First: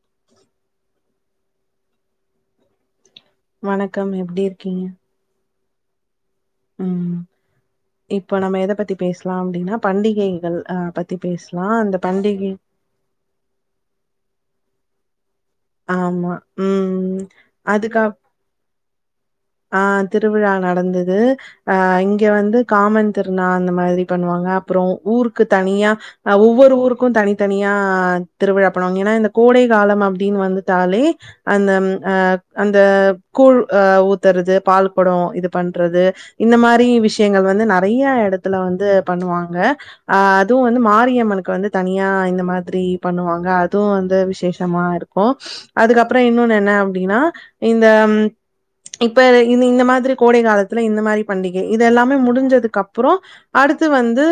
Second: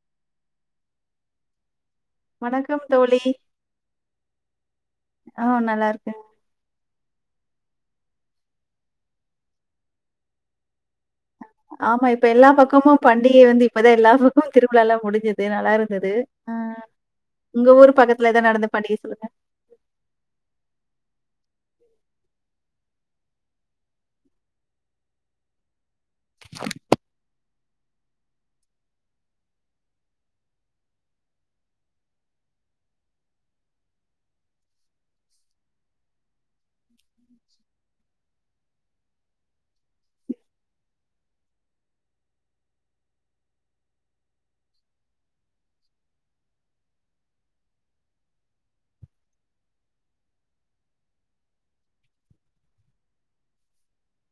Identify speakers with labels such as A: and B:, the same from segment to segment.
A: [inaudible]
B: வணக்கம் தோழி.
A: வணக்கம் எப்டி இருக்கீங்
B: அ நல்லாருக்கே
A: ம் இப்ப நம்ம எத பத்தி பேஸ்லா அப்டின்னா பண்டிகைகள் அ பத் தி பேஸ்லா அந்த
B: ஆமா இப்ப எல்லா
A: பண்டிகை
B: பக்கமும் பண்டிகை வந்து இப்பதா எல்லா பக்கமு திருவிழால்லா முடிஞ்சி து நல்லா இருந்துது
A: ஆமா
B: ஆ
A: ம்
B: உங்க ஊர்
A: அதுக்கா
B: பக்கத்துல ஏதா நடந்த பண்டிகை சொல்லுங்க
A: ஆ திருவிழா நடந்துது அ இங்க வந்து காமன் திருநா அந்த மாதிரி பண்ணுவாங்க அப்றோ ஊருக்கு தனியா ஆ ஒவ்வொரு ஊருக்கு தனி தனியா திருவிழா போனம் ஏன்னா இந்த கோடை காலம் அப்டின்னு வந்துட்டாலே அந்தம் அ அந்த கூழ் அ ஊத்துறது பால் கொடோ இது பண்றது இந்த மாரி விஷியங்கள் வந்து நறைய எடத்துல வந்து பண்ணுவாங்க அ அதுவு வந்து மாரியம்மனுக்கு வந்து தனியா இந்த மாதிரி பண்ணுவாங்க அதுவு வந்து விசேஷ மா இருக்கு அதுக்கப்புறோ இன்னொன்னு என்ன அப்டின்னா இந்த ம் இப்ப இந் இந்த மாதிரி கோடை காலத்துல இந்த மாரி பண்டிகை இது எல்லாமே முடிஞ்சதுக்கப்புறோ அடுத்து வந்து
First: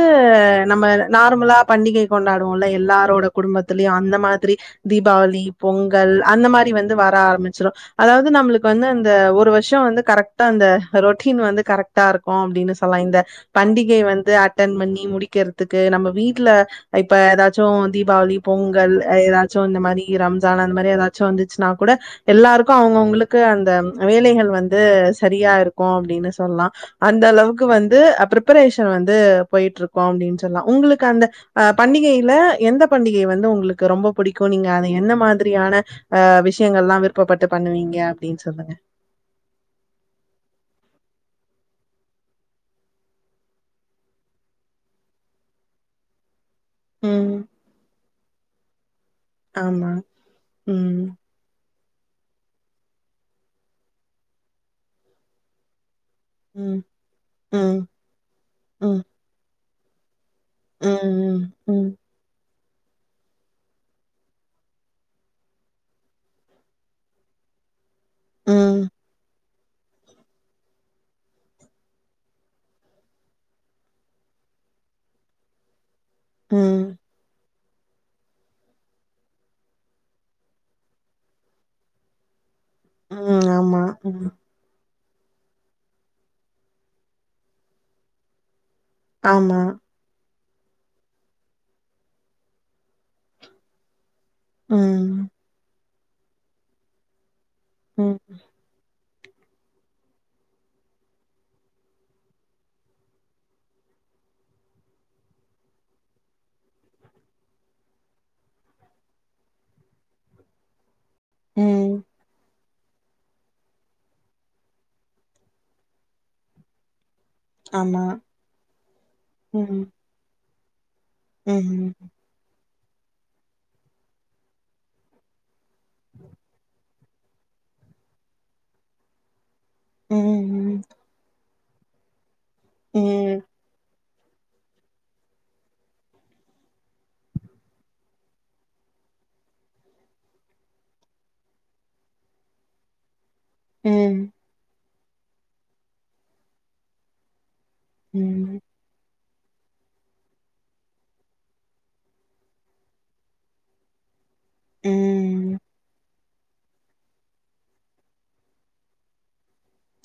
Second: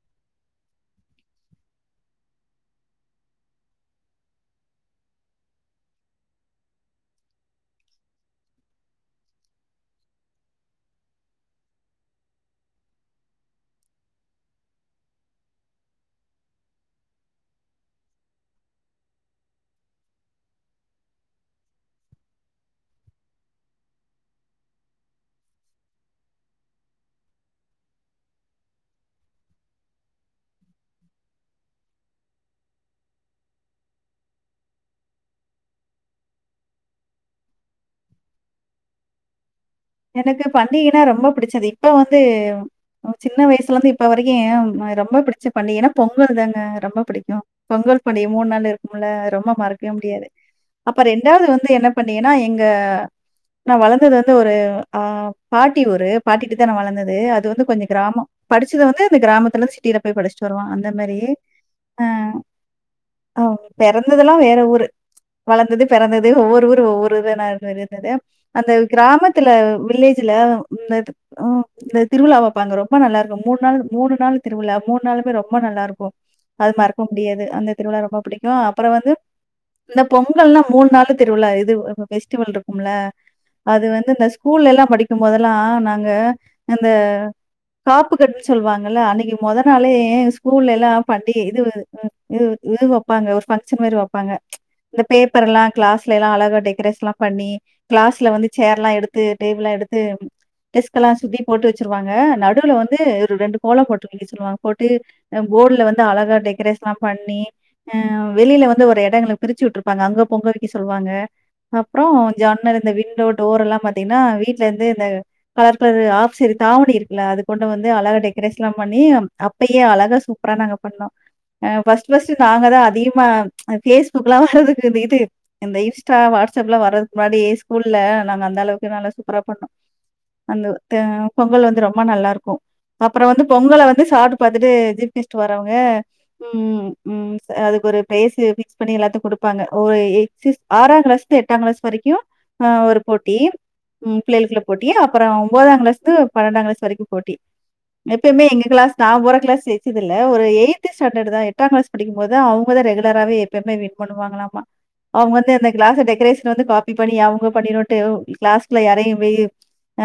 A: நம்ம நார்மலா பண்டிகை கொண்டாடுவோல்ல எல்லாரோட குடும்பத்துலயு அந்த மாதிரி தீபாவளி பொங்கல் அந்த மாரி வந்து வர ஆரம்பிச்சிரு அதாவ்து நம்மளுக்கு வந்து அந்த ஒ ரு வருஷம் வந்து கரெக்டா அந்த ரொட்டின் வந்து கரெக்டா இருக்கொ அப்டின்னு சொல்லா இந்த பண்டிகை வந்து அட்டன் பண்ணி முடிக்கறதுக்கு நம்ம வீட்டு்ல இப்ப ஏதாச்சு தீபாவளி பொங்கல் ஏதாச்சு இந்த மாரி ரம்ஜான் அந்த மாரி ஏதாச்சு வந்துச்சுன்னா கூட எல்லாருக்கூ அவங்கவுங்களுக்கு அந்தம் வேலைகள் வந்து சரியா இருக்கொ அப்டின்னு சொல்லா அந்த அளவுக்கு வந்து அ பிரிப்பரேஷன் வந்து போயிட்டு இருக்கோப்டின்னு சொல்லா உங்களுக்கு அந்த அ பண்டிகையில எந்த பண்டிகை வந்து உங்களுக்கு ரொம்ப புடிக்கு நீங்க அத என்ன மாதிரியான அ விஷயங்கள்லா விருப்பப்பட்டு பண்ணுவீங்க அப்டின் சொல்லுங்க
B: எனக்கு பண்டிகைனா ரொம்ப புடிச்சது இப்ப வந்து சின்ன வயசுலந்து இப்ப வரைக்கு ஏன் அ ரொம்ப பிடிச்ச பண்டிகைனா பொங்கல் தாங் அ ரொம்ப
A: ம்.
B: பிடிக்கு பொங்கல் பண்டிகை மூண் நாள் இருக்கும்ல ரொம்ப
A: ஆமா.
B: மறக்கவே முடியாது அப்ப
A: ம்.
B: ரெண்டாது வந்து என்ன பண்டிகைனா எங்க நா வளந்தது வந்து ஒரு அ பாட்டி ஊரு பாட்டிட்ட தா நா
A: ம்.
B: வளந்தது அது வந்து
A: ம்.
B: கொஞ்சோ கிராமோ படிச்சது
A: ம்.
B: வந்து இந்த கிராமத்துல சி ட்டில போய் படிச்சிட்டு வருவாங்க அந்த மரி
A: ம். ம்.
B: ஆ ஓ பெறந்ததுலா வேற ஊரு வளந்தது பெறந்தது ஒவ்வொரு ஊரு ஒவ்வொரு இது நா இருந்தது அந்த
A: ம்.
B: கிராமத்துல வில்லேஜ்ல ஆ இந்த திருவிழா வப்பாங்க ரொம்ப நல்லாருக்கு மூண் நாள் மூணு நாள் திருவிழா மூணு நாளுமே ரொம்ப நல்லாருக்கு அது
A: ம்.
B: மறக்க முடியாது அந்த திருவிழா ரொம்ப பிடிக் ஆ அப்றோ வந்து இந்த பொங்கல்னா மூணு நாளு திருவிழா இது பெஸ்டிவல்ருக் ம்ல
A: ம். ஆமா.
B: அது வந்து
A: ம்.
B: இந்த ஸ்கூல்ல எல்லா படிக்கும்போதெல்லா நாங்க இந்த காப்பு கட்டுன் சொல்லுவாங்கல அன்னைக்கு
A: ஆமா.
B: மொத நாளே ஸ்கூல்ல எல்லா பண்டி இது இது இது வைப்பாங்க ஒரு பங்க்ஷன் மரி வப் பாங்க
A: ம்.
B: இந்த பேப்பர் ல்லா கிளாஸ்ல எல்லா அழகா டெரேஷன்லா பண்ணி
A: ம்.
B: கிளாஸ்ல வந்து சேர்லா எடுத்து டேபுள்லா எடுத்து டெஸ்கெல்லா சுத்தி போட்டு வச்சுருவாங்க நடுல வந்து ஒரு ரெண்டு கோலம் போட்டுருக்க சொல்லுவாங்க போட்டு அ போர்ட்ல வந்து அழகா டெக்ரேஷன்லா பண்ணி ஆ வெளில வந்து ஒரு எடங்கள பிரிச்சு உட்ருப்பாங்க அங்க பொங்க வைக்க சொல்வாங்க
A: ம்.
B: அப்றோ ஜன்னலு இந்த விண்டோ டோர் எல்லா பாத்தீங்கன்னா வீட்ல இருந்து இந்த கலர் கலரு ஆஃப்சரி தாவணி இருக்குல அதுக் கொண்டு வந்து
A: ஆமா.
B: அழகா டெக்ரேஷன்லா பண்ணி அப்பையே
A: ம்.
B: அழகா சூப்பரா நாங்க பண்ணோ அ
A: ம்.
B: ஃபஸ்ட் ஃபஸ்ட் நாங்க தா அதிகமா ஃபேஸ்புக்லா வரதுக்கு இந்த இது இந்த இன்ஸ்டா வாட்ஸப்லா வரது முன்னாடி ஸ்கூல்லல நாங்க அந்த அளவுக்கு நல்லா சூப்பரா பண்ணோ
A: ம்.
B: அந்த
A: ம்.
B: த பொங்கல் வந்து ரொம்ப நல்லா இருக்கும் அப்றோ
A: ம்.
B: வந்து பொங்கல வந்து சாப்ட்டு பாத்துட்டு ஜிப் கெஸ்ட் வரவங்க ம் ம் அதுக்கு ஒரு ப்ரைஸ்சு ஃபிக்ஸ் பண்ணி எல்லாத்து குடுப்பாங்க ஒயி ஏ சிஸ் ஆறாங்கிளாஸ்ல எட்டாங்கிளாஸ் வரைக்கு அ ஒரு போட்டி ம் பிள்ளைளுக்குள்ள போட்டி அப்றோ ஒன்பதாங்கிளாஸ்லந்து பனெண்டாங்கிளாஸ் வரைக்கு போட்டி
A: ம்.
B: எப்பையுமே எங்க கிளாஸ் நா போற கிளாஸ் எத்திது இல்ல ஒரு எய்த்து ஸ்டண்டர்ட் தா எட்டாங்கிளாஸ் படிக்கும் போது அவங்கலா ரெகுலராகவே எப்பமே வீன் பண்ணுவாங்களாம் அவுங்க வந்து
A: ம்
B: அந்த கிளாஸ டெரேஷ்ன வந்து காப்பி பண்ணி அவங்க பண்ணிடுவன்ட்டு கிளாஸ் க்ல யாரையு வே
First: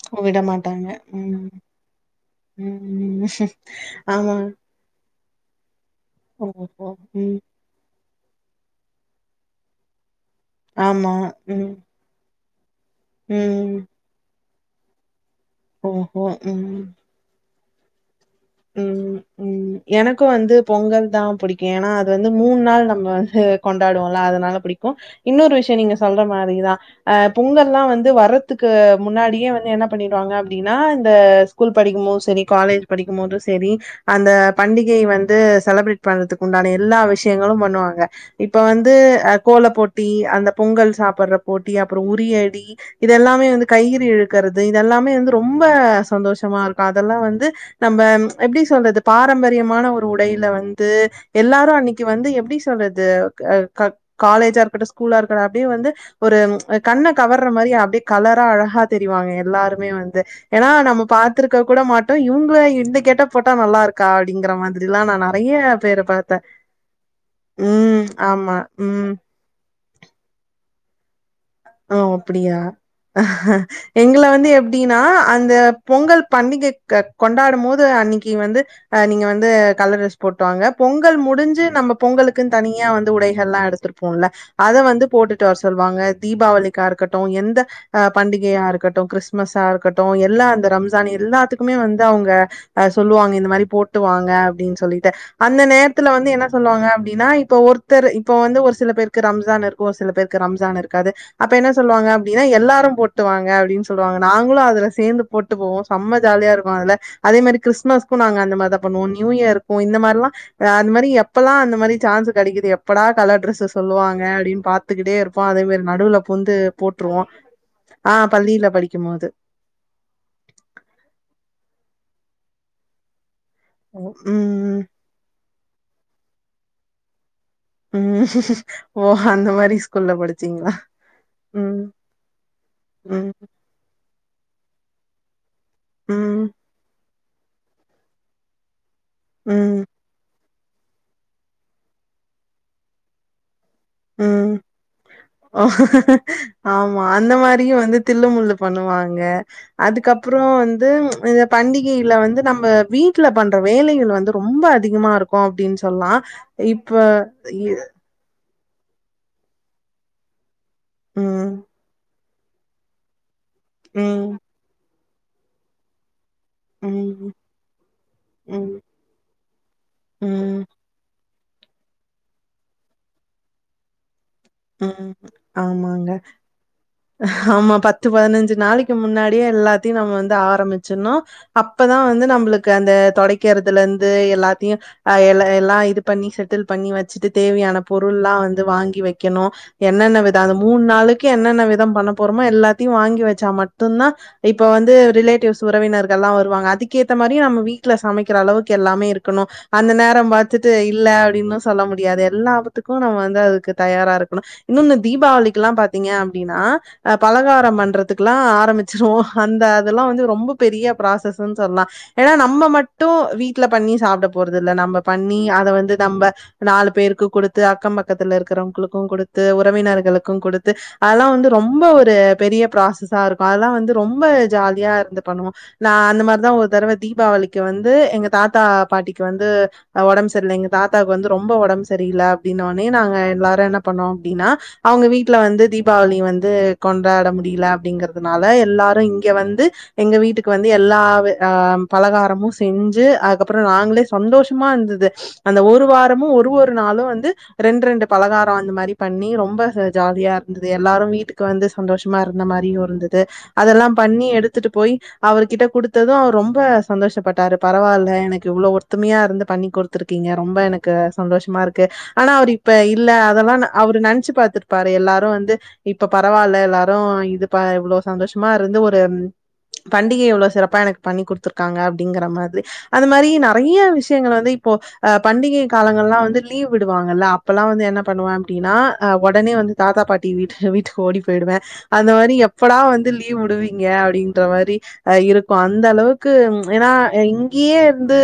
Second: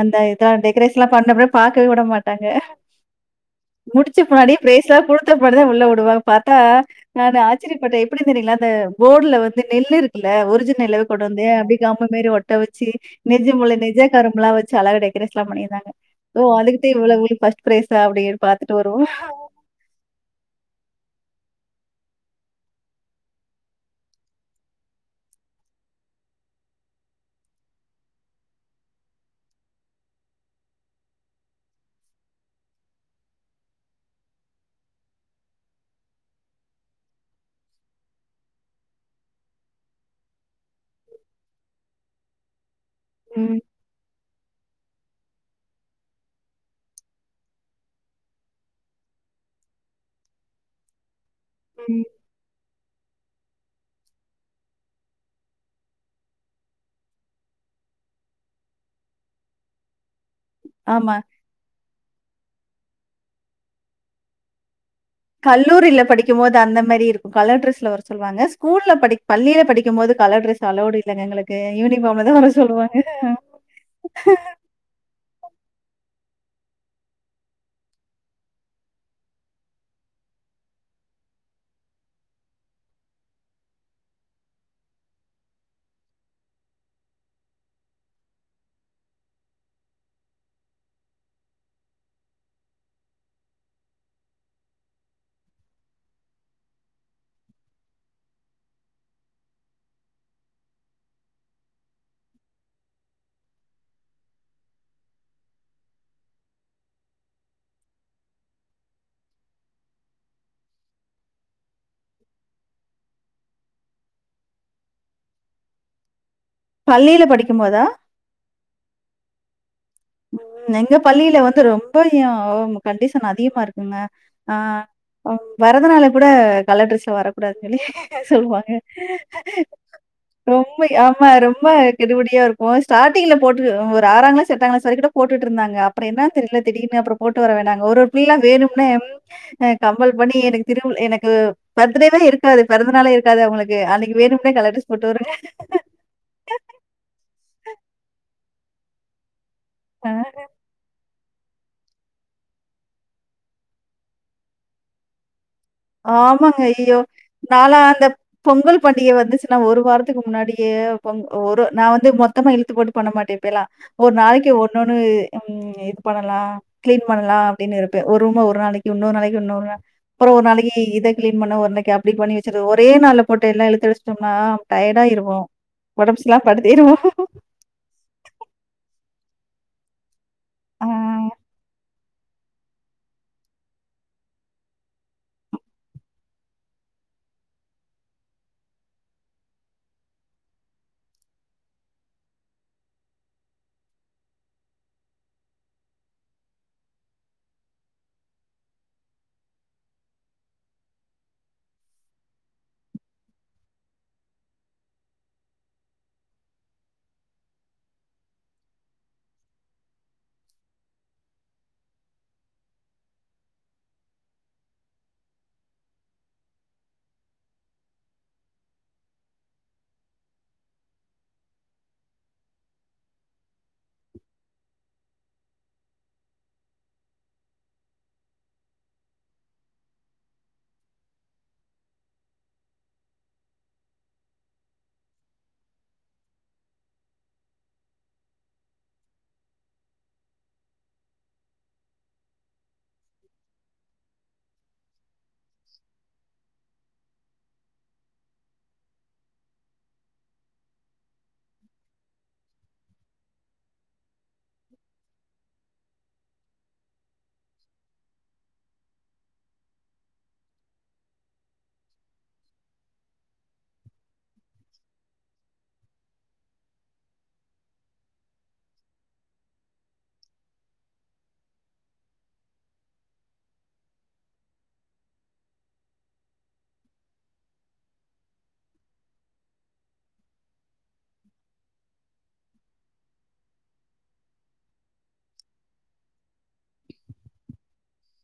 B: அந்த
A: விட
B: இதா
A: மாட்டாங்க
B: டெக்ரேஷன்லா பண்ணவே
A: ம்
B: பாக்கவே உட மாட்டாங்க
A: ம்
B: முடிச்ச
A: ஆமா
B: பின்னாடி ஃபேரேஸ்லா குடுத் த்தபாடி தா உள்ள உடுவாங்க பாத்தா
A: ஓஹோ ம்
B: நானு ஆச்சர்ய பட்டே எப்டி தெரியங்ளா அந்த போர்ட்ல வந்து நெல்லுருக் குல்ல ஒரிஜினல் நெல்
A: ஆமா
B: கொண்டு வந்து
A: ம்
B: அப்டே கம்மு மேரி ஒட்ட வச்சு நெஜிமுளே
A: ம்
B: நெஜ கரும்புலா வச்சி அழகா டெக்ரெஷன்லா பண்ணிருந்தாங்க
A: ஓஹோ
B: ஓ அதுக்கு
A: ம்
B: தா இவ்ள இவ் ஃபஸ்ட் பிரைசா பாத்துட்டு வருவோ
A: எனக்கு வந்து பொங்கல் தா புடிக்கு ஏனா அது வந்து மூண் நாள் நம்ம வந்து கொண்டாடுவோல அதனால புடிக்கு இன்னொரு விஷ்யோ நீங்க சொல்ற மாரிதா அ பொங்கல்லா வந்து வர்றதுக்கு முன்னாடியே வந்து என்ன பண்ணிடுவாங்க அப்டின்னா இந்த கூல் படிக்கும்போது செரி காலேஜ் படிக்கும்போது செரி அந்த பண்டிகையை வந்து செல்ப்ரேட் பண்றதுக்கு உண்டான எல்லா விஷயங்களு பண்ணுவாங்க இப்ப வந்து அ கோல போட்டி அந்த பொங்கல் சாப்பிடுற போட்டி அப்ற உரியடி இததுெல்லாமே
B: ம்,
A: வந்து கயிறு இழுக்கறது இதெல்லாமே வந்து ரொம்ப சந்தோஷமா இருக்கு அதெல்லா வந்து நம்ம எப்படி சொல்றது பாரம்பரியமான ஒரு உடயில வந்து எல்லாரு அன்னைக்கு
B: ம்.
A: வந்து எப்படி சொல்லற என்ன சொல்றது ஆ காலேஜா இருக்கட்டு ஸ்கூலா இருக்கட்டு அப்டியே வந்து ஒரு கண்ண கவர்ற மாரி அப்டியே கலரா அழகா தெறிவாங்க எல்லாருமே வந்து ஏன்னா நம்ம
B: ஆமா.
A: பாத்துருக்க கூட மாட்டோ இவங்க இந்த கெட்ட போட்டா நல்லா இருக்கா அப்டிங்கற மாரிலா நா நெறைய
B: கல்லூரியில
A: பேர
B: படிக்கு
A: பாத்தே
B: போது அந்த மாரி இருக்கு கலர் ட்ரெஸ்ல வர
A: ம்
B: சொல்லுவாங்க
A: ஆமா
B: ஸ்கூல்ல
A: ம்
B: படி பள்ளியில படிக்கு போது கலர் டிரஸ் அலோடு இல்லங்க எங்களுக்கு
A: ஆ
B: யூனிஃபார்ம்ல தான் வர
A: அப்டியா
B: சொல்லுவாங்க.
A: எங்கள வந்து எப் எப்டின்னா அந்த பொங்கல் பண்டிகை கொ கொண்டாடு போது அன்னைக்கு வந்து நீங்க வந்து கலர் டிரஸ் போட்டுவாங்க பொங்கல் முடிஞ்சு நம்ம பொங்கலுக்குனு தனியா வந்து உடைகள் எல்லா எடுத்து த்துருப்போல்ல அத வந்து போட்டுட்டு வர சொல்லுவாங்க தீபாவளிக்கா இருக்கட்டு எந்த அ பண்டிகையா இருக்கட்டு கிறிஸ்துமஸா இருக்கட்டு எல்லா அந்த ரம்ஜான் எல்லாத்துக்குமே வந்து அவங்க அ சொல்லுவாங்க இந்த மாரி போட்டுவாங்க அப்டின்னு சொல்லிட்டு அந்த நேரத்துல வந்து என்ன சொல்லுவாங்க அப்டின்னா இப்ப ஒருத்தர் இப்ப வந்து ஒரு சில பேருக்கு ரம்ஜான் இருக்கு ஒரு சில பேருக்கு ரம்ஜான் இருக் காது அப்ப என்ன சொல்லுவாங்கன அப்டின எல்லாரு போட்டுவாங்க அப்டின்னு சொல்லுவாங்க நாங்களு அதுல சேர்ந்து போட்டு போவோ செம்ம ஜாலியா இருக்கு அதுல அதே மாரி கிறிஸ்மஸுக்கு நா அந்த மாரிதா பன்னுவோ நியூ இயர் இருக்கு இந்த மாரில்லா அந்த மாரி எப்பல்லா அந்த மாரி சான்ஸ் கெடைக்குது எப்படா கலர் டிரஸ் சொல்லுவாங்க அப்டின்னு பாத்துக்கிட்டே இருப்போ அதே மாரி நடுவுல போந்து போட்டுருவோ
B: பள்ளியில படிக்கும்போதா?
A: ஆ பள்ளியில படிக்கு போது
B: எங்க பள்ளியில வந்து ரொம்பயு கண்டிஷன் அதிகமா இருக்குங்க
A: ம்
B: ஆ பிறந்தனலுக்கு கூட கலர் டிரெஸ்ல வரக் கூடாது சொல்லி
A: ம்
B: சொல்லுவாங்க
A: ஓ அந்த மாரி ஸ்கூல்ல படிச்சீங்களா
B: ரொம்ப ஆமா ரொம்ப
A: ம்
B: கெடுபுடியா இருக் ஓ
A: ம்
B: ஸ்டார்டிங் போட்டு ஒரு ஆறா கிளாஸ் எட்டா கிளாஸ் வர கூட போட்டுட்டு இருந்தாங்க அப்பற என்ன
A: ம்
B: தெரியில திடீர்யின்னு அப்பற போட்டு வர வேண்டாங்க ஒரு ஒரு பிள்ளைலா வேணும்னே
A: ம்
B: கம்பல் பண்ணி எனக்கு திரு எனக்கு பார்த்டே வே இருக்காது பிறந்தநாளே இருக் இருக்காது அவங்களுக்கு அன்னைக்கு
A: ம்
B: வேணும்னே கலர் டிரஸ் போட்டு வருங்க
A: ஓ ஆமா அந்த மாரியு வந்து தில்லுமுல்லு பண்ணுவாங்க
B: அ.
A: அதுக்கப்புற வந்து பண்டிகையில வந்து நம்ம வீட்டுல பண்ற வேலைகள் வந்து ரொம்ப அதிகமா இருக்கு அப்டின்னு சொல்
B: ஆமாங்க ஐயோயோ நாளா அந்த பொங்கல் பண்டிகை வந்துச்சுன்னா ஒரு வாரத்துக்கு முன்னாடியே
A: ம்
B: ஒரு நா வந்து மொத்த மொத்தமா இழுத்து போட்டு பண்ண மாட்டே இப்ப எல்லா ஒரு
A: ம்
B: நாளைக்கு ஒன்னொன்னு ம் இது பண்ணலா கிளீன்
A: ம்
B: பண்ணலா அப்டின்னு இருப்பே ஒரு ரூமா ஒரு
A: ம்
B: நாளைக்கு இன்னொரு நாளைக்கு இன்னொரு நா அப்புற ஒரு
A: ம்
B: நாளைக்கு இத கிளீன் பண்ண ஓரு நாளைக்கு அப்டிண்ணி வச்சது ஒரே நாள போட்டு எல்லா இழுத்து வச்சிட்டோம்னா டயர்டா
A: ம்
B: ஆயிடுவோ
A: ஆமாங்க
B: உடம்பு சரியில்லாம படுத்தேடுவோ
A: ஆமா பத் பத்து பதினஞ்சு நாளைக்கு முன்னாடியே எல்லாத்தையு நம்ம வந்து
B: ஆ.
A: ஆரம்பிச்சிடனு அப்தா வந்து நம்மளுக்கு அந்த தொடடைக்கிறதுல இருந்து எல்லாத்தையு அ எல்லா எல்லா இது பண்ணி செட்டில் பண்ணி வச்சுட்டு தேவையான பொருள்ல்லா வந்து வாங்கி வைக்கணு என்னென்ன வித அது மூணு நாளைக்கு என்னென்ன வித பண்ண போறோமோ எல்லாத்தையு வாங்கி வச்சா மட்டும்தா இப்ப வந்து ரிலேட்டிவ்ஸ் உறவினர்கள் எல்லா வருவாங்க அதுக்கேத்த மாரி நம்ம வீட்டுல சமக்கிற அளவுக்கு எல்லாமே இருக்கணு அந்த நேர பாத்துட்டு இல்ல அப்டின்னு சொல்ல முடியாது எல்லாத்துக்கு நம்ம வந்து அதுக்கு தயாரா இருக்கணு இன்னொன்னு தீபாவளிக்குலா பாத்தீங்க அப்டின்னா அ பலகார பண்றத்துக்குல்லா ஆரம்பிச்சிருவொ அந்த அதெல்லா வந்து ரொம்ப பெரிய ப்ராசஸ்ன் சொல்லா ஏன்னா நம்ம மட்டு வீட்ல பண்ணி சாப்ட போறது இல்ல நம்ம பண்ணி அத வந்து நம்ப நாலு பேருக்கு குடுத்து அக்க பக்கத்துல இருக்கறவங்களுக்கு குடுத்து உறவினர்களுக்கு குடுத்து அதெல்லா வந்து ரொம்ப ஒரு பெரிய ப்ராசஸா இருக்கு அதெல்லா வந்து ரொம்ப ஜாலியா இருந்து பண்ணுவோ நா அந்த மாரிதா ஒரு தடவ தீபாவளிக்கு வந்து எங்க தாத்தா பாட்டிக்கு வந்து அ ஒடம் சரில்ல எங்க தாத்தாக்கு வந்து ரொம்ப ஒடம் சரில்ல அப்டின்னோனே நாங்க எல்லாரு என்ன பண்ணோ அப்டின்னா அவுங்க வீட்ல வந்து தீ பாளி வந்து கொண்டாட முடில அப்டிங்கறதுனால எல்லாரு இங்க வந்து எங்க வீட்டுக்கு வந்து எல்லா ஆ பலகாரமு செஞ்சு அதுக்கப்றோ நாங்களே சந்தோஷமா இந்தது அந்த ஒரு வாரமு ஒரு ஒரு நாளு வந்து ரெண் ரெண்டு பலகாரோ அந்த மாரி பண்ணி ரொம்ப ஜாலியா இந்தது எல்லாரு வீட்டுக்கு வந்து சந்தோஷமா இருந்த மாரியு இருந்தது அதெல்லா பண்ணி எடுத்துட்டு போய் அவரு கிட்ட குடுத்தது அவரு ரொம்ப சந்தோஷப்பட்டாரு பரவால்ல எனக்கு இவ்ளோ ஒ த்துமையா இருந்து பண்ணி குடுத்துருக்கீங்க ரொம்ப எனக்கு சந்தோஷமா இருக்கு ஆனா அவர் இப்ப இல்ல அதெல்லா அவரு நெனச்சு பாத்துருப்பாரு எல்லா ரு வந்து இப்ப பரவால்ல எல்லாரு இது ப இவ்ளோ சந்தோஷமா இருந்து ஒரு பண்டிக எவ்ளோ சிறப்பா எனக்கு பண்ணி குடுத்துருக்காங்க அப்டிங்கற மாரி அது மாரி நெறய விஷயங்கள் வந்து இப்போ அ பண்டிகை காலங்கள்லாவந்து லீவ் விடுவாங்கள்ல அப்பலா வந்து என்ன பண்ணுவே அப்டின்னா ஒடனே வந்து தாத்தா பாட்டி வீட்டு வீட்டுக்கு ஓடி போயிடுவே அந்த மாரி எப்படா வந்து லீவு விடுவீங்க அப்டின்ற மாரி அ இருக்கு அந்த அளவுக்கு ஏன்னா இங்கயே இருந்து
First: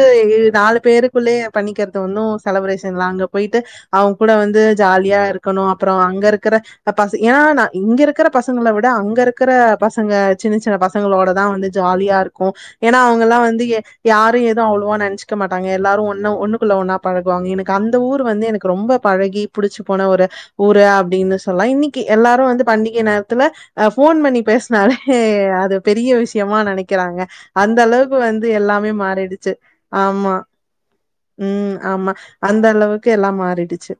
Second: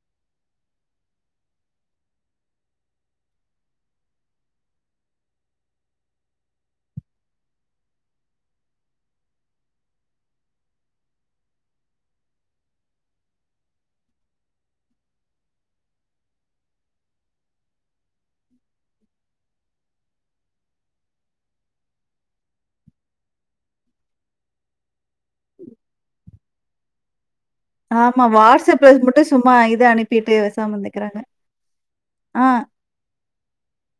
A: நாலு பேருக் குள்ளயே பண்ணிக்கிறது ஒன்னு செலப்ரேஷன்லா அங்க போய்ட்டு அவுங்க கூட வந்து ஜாலியா இருக்கணு அப்புற அங்க இரு க்கற பச ஏனா நா இங்க இருக்கற பசங்கள விட அங்க இருக்கற பசங்க சின்ன சின்ன ப சங்களோட தா வந்து ஜாலியா இருக்கு ஏன்னா அவுங்கல்லா வந்து யாரு எதுவு அவ்ளவா நென்ச்சுக்க மாட்டாங்க எல்லாரு ஒன்னா ஒன்னுக்குள்ள ஒன்னா பழகுவாங்க எனக்கு அந்த ஊரு வந்து எனக்கு ரொம்ப பழகி புடிச்சு போன ஒரு ஊரு அப்டின்னு சொல்லா இன்னிக்கி எல்லாரு வந்து பண்டிகை நேரத்துல அ ஃபோன் பண்ணி பேஸ்னாலே அது பெரிய விஷ் யமா நெனக்கிறாங்க அந்த அளவுக்கு
B: ஆமா.
A: வந்து
B: வாட்ஸ்அப்ல
A: எல்லாமே
B: மட்டும் சும்மா
A: மாறிடுச்சு
B: இத அனுப்பிட்டு
A: ஆம்மா
B: பேசாம இருந்துக்கிறாங்க.
A: ம் ஆம்மா
B: ஆ.
A: அந்த அளவுக்கு எல்லா மாறிடுச்சு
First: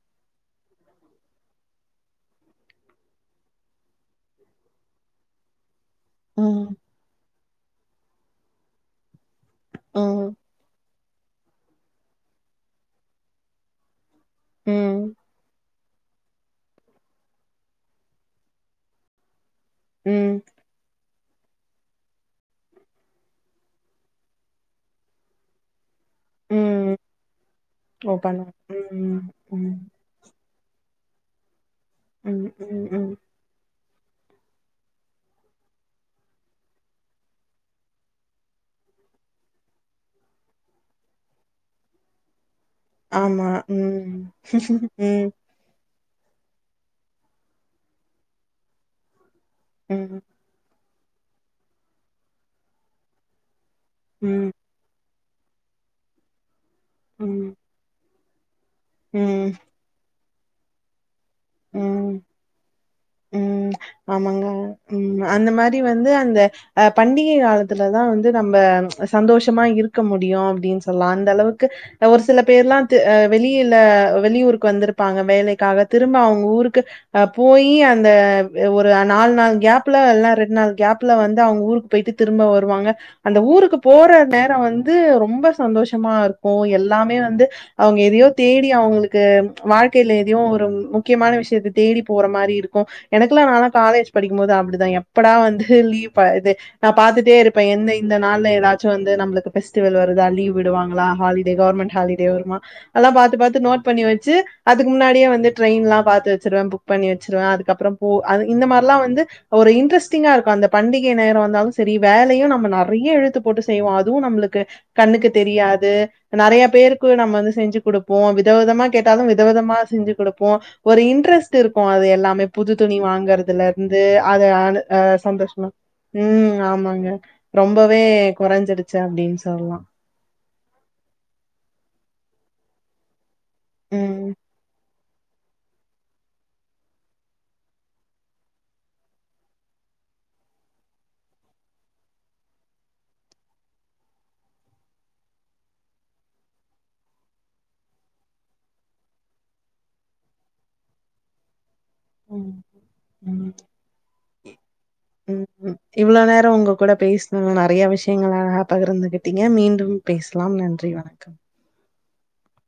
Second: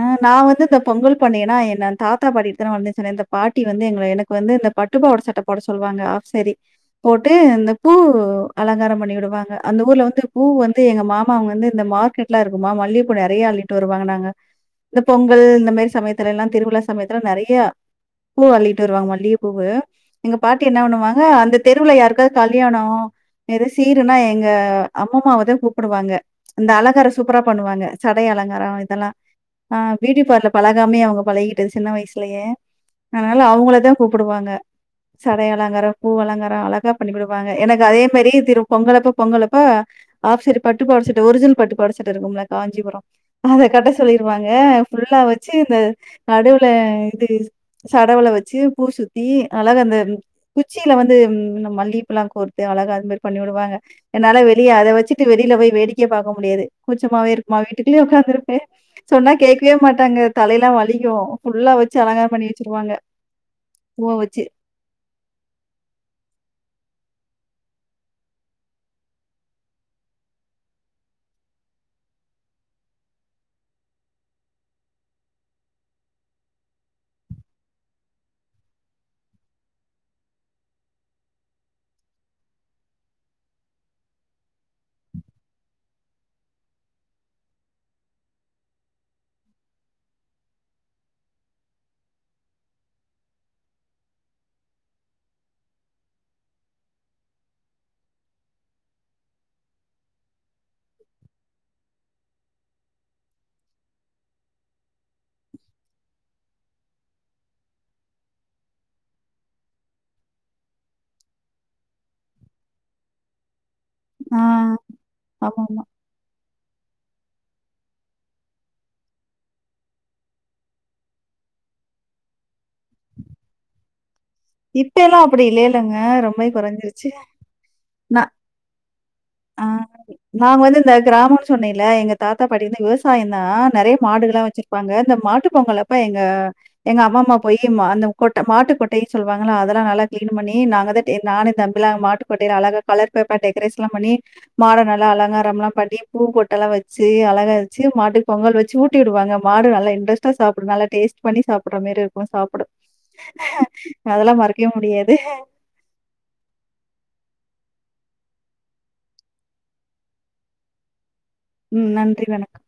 B: ஆ நா வந்து இந்த பொங்கல் பண்டிகன்னா என்ன தாத்தா பாட்டிகிட்ட தான வளந்தே சொன்னே இந்த பாட்டி வந்து எங்கள எனக் கு வந்து இந்த பட்டுப்பாவாட சட்ட போட சொல்வாங்க ஆஃப்சாரி
A: ம்
B: போட்டு இந்த பூ அலங்காரம் பண்ணிவிடு வாங்க அந்த ஊர்ல வந்து
A: ம்
B: பூ வந்து எங்க மா மாங்க வந்து இந்த மார்க்கெட்லா இருக்குமா மல்லிப்பூ நெறயா அள்ளிட்டு வருவாங்க நாங்க இந்த
A: ம்
B: பொங்கல் இந்த மாரி சமயத் துலலா திருவிழா சமயத்தில நெறயா பூ அள்ளிட்டு வருவாங்க மல்லிய பூவு எங்க
A: ம்
B: பா ட்டி என்ன பண்ணுவாங்க அந்த தெருவுல யாருக்காவது கல்யாணோ எதோ சீருனா எங்க அம்மமாவதா கூப்புடுவாங்க அந்த
A: ம்
B: அலங்காரோ சூப்பரா பண்ணுவாங்க
A: ஓ
B: சடை
A: பண்ணுவாங்க
B: அலங்காரோ இதெல்லா
A: ம் ம்
B: ஆ ப்யூட்டி பார்ல பழகாமே அவுங்க பழகிட்டது சின்ன வயசுலயே
A: ம் ம் ம்
B: அனால அவுங்களதா கூப்புடுவாங்க சடை அலங்காரோ பூ அலங்காரோ அழகா பண்ணி குடுப்பாங்க எனக்கு அதே மாரி திரும் பொங்கலப்ப பொங்கலப்ப ஆஃப் சரி பட்டுப்பாவாட சட்ட ஒரிஜில் பட்டுப்பாவாட சட்ட இருக்கும்ல காஞ்சிபுர
A: ஆமா ம்
B: சொல்லிருவாங்க ஃபுல்லா
A: ம்
B: வ ச்சு இந்த நடுவுல இது சடவுள வச்சு பூ சு த்தி அழகா அந்த
A: ம்
B: குச்சில வந்து இந்த மல்லிப்பூலா கோர்த்து அழகா அது மாரி பண்ணி வுடுவாங்க என்னால
A: ம்
B: வெளிய அதவச்சுட்டு வெளில போய் வேடிக்க பாக்க முடியாது கூச்சமாவே
A: ம்
B: இருக்குமா வீட்டுக்குள்ளயே உக்காந்திருப்பே சொன்னா
A: ம்
B: கேக்வே மாட்டாங்க தலயெல்லா வலிக்கு ஃபுல்லா வச்சு
A: ம்
B: அலங்காரோ பண்ணி வச்சிருவாங்க
A: ம்.
B: பூவ வச்சு
A: ஆமாங்க. ம் அந்த மாரி வந்து அந்த அ பண்டிகை காலத்துலதா வந்து நம்ப சந்தோஷமா இருக்க முடியு அப்டின் சொல்லா அந்தளவுக்கு ஆ ஒரு சில பேர்லா வெளில வெளியூருக்கு வந்திருப்பாங்க வேலைக்காக தி ரும்ப அவுங்க ஊருக்கு அ போயி அந்த ஒரு நால் நாள் கேப்ல இல்னா ரெண்நாள் கேப்ல வந்து அவுங்க ஊருக் போய்ட்டு திரும்ப வருவாங்க அந்த ஊருக்கு போற நேரோ வந்து ரொம்ப சந்தோஷமாருக்கு எல்லாமே வந்து அவுங்க எதையோ தேடி அவுங்ளுக்கு வாழ்க்கைல எதயோ ஒரு முக்கியமான விஷ்யத்த தேடி போற மாரி இருக்கு எனக்குலா நாலா காலேஜ் படிக்கும்போது அப்டிதா எப்படா வந்து லீவ் இது நா பாத்துட்டேருப்பே எந்த இந்த நாள்ல எதாச்சு வந்து நம்ளுக்கு ஃபெஸ்டிவல் வருதா லீவ் விடுவாங்ளா ஹாலிடே கவர்மெண்ட் ஹாலிடே வருமா அல்லா பாத்து பாத்து நோட் பண்ணி வச்சு அதுக்கு முன்னாடியே வந்து ட்ரெயின்லா பாத்துவச்சுருவே புக் பண்ணி வச்சுருவே அதுக்கப்றோ போ அது இந்த மார்லா வந்து ஒரு இன்ட்ரெஸ்டிங்காருக்கு அந்த பண்டிகை நேரோ வந்தாலு சேரி வேலையு நம்ம நறைய இழுத்து போட்டு செய்வோ அதுவு
B: ஆ
A: நம்ளுக்கு கண்ணுக்கு
B: ஆமாமா.
A: தெரியாது ப்ப நறைய பேருக்கு நம்ம வந்து செஞ்சு குடுப்போ விதவிதமா கேட்டாலு விதவிதமா செஞ்சு குடு ப்போ ஒரு இன்ட்ரெஸ்ட்ருக்கு அது எல்லாமே புது துணி வாங்குறதுல ந்து அத ஆனு
B: இப்ப
A: ஆ
B: எல்லாம் அப்படி
A: சந்தோஷ்மா
B: இல்லைலங்க. ரொம்பவே
A: ம்
B: குறைஞ்சிருச்சு.
A: ஆமாங்க ரொம்பவே
B: நான்
A: கொறஞ்சிடுச்சு அப்டின்
B: ஆ
A: சொல்லா
B: நாங்க வந்து இந்த கிராமோன் சொன்னேல எங்க தாத்தா பாட்டி வந்து விவ சாயந்தா நறைய
A: ம்.
B: மாடுகளா வச்சிருப்பாங்க இந்த மாட்டு பொங்கல் அப்ப எங்க எங்க அம்மம்மா போயி அந்த கொட்ட மாட்டு கொட்டை சொல்வாங்கள்ல அதெல்லா நல்லா கிளீன் பண்ணி நாங்க தா நானு எ தம்பிலா மாட்டு கொட்டய அழகா கலர் பேப்பர் டெக்ரேஷ்லா பண்ணி மாட நல்லா அலங்காரம்லா பண்ணி பூ பொட்டெல்லா வச்சு அழகா வச்சு மாட்டு பொங்கல் வச்சு ஊட்டிவுடுவாங்க மாடு நல்லா இன்ட்ரெஸ்டா சாப்டு நல்ல டேஸ்ட் பண்ணி சாப்புற மாரிரு க்கு
A: ம்.
B: சாப்புடு
A: ம்.
B: அதெல்லா மறக்கே முடியாத்
A: ம் இவ்ளோ நேரோ உங்க கூட பேசுன நறைய விஷ்யங்கள அழகா பகர்ந்துகிட்டீங்க மீண்டும் பேசலாம் நன்றி வணக்கம்
B: ம் நன்றி வணக்கம்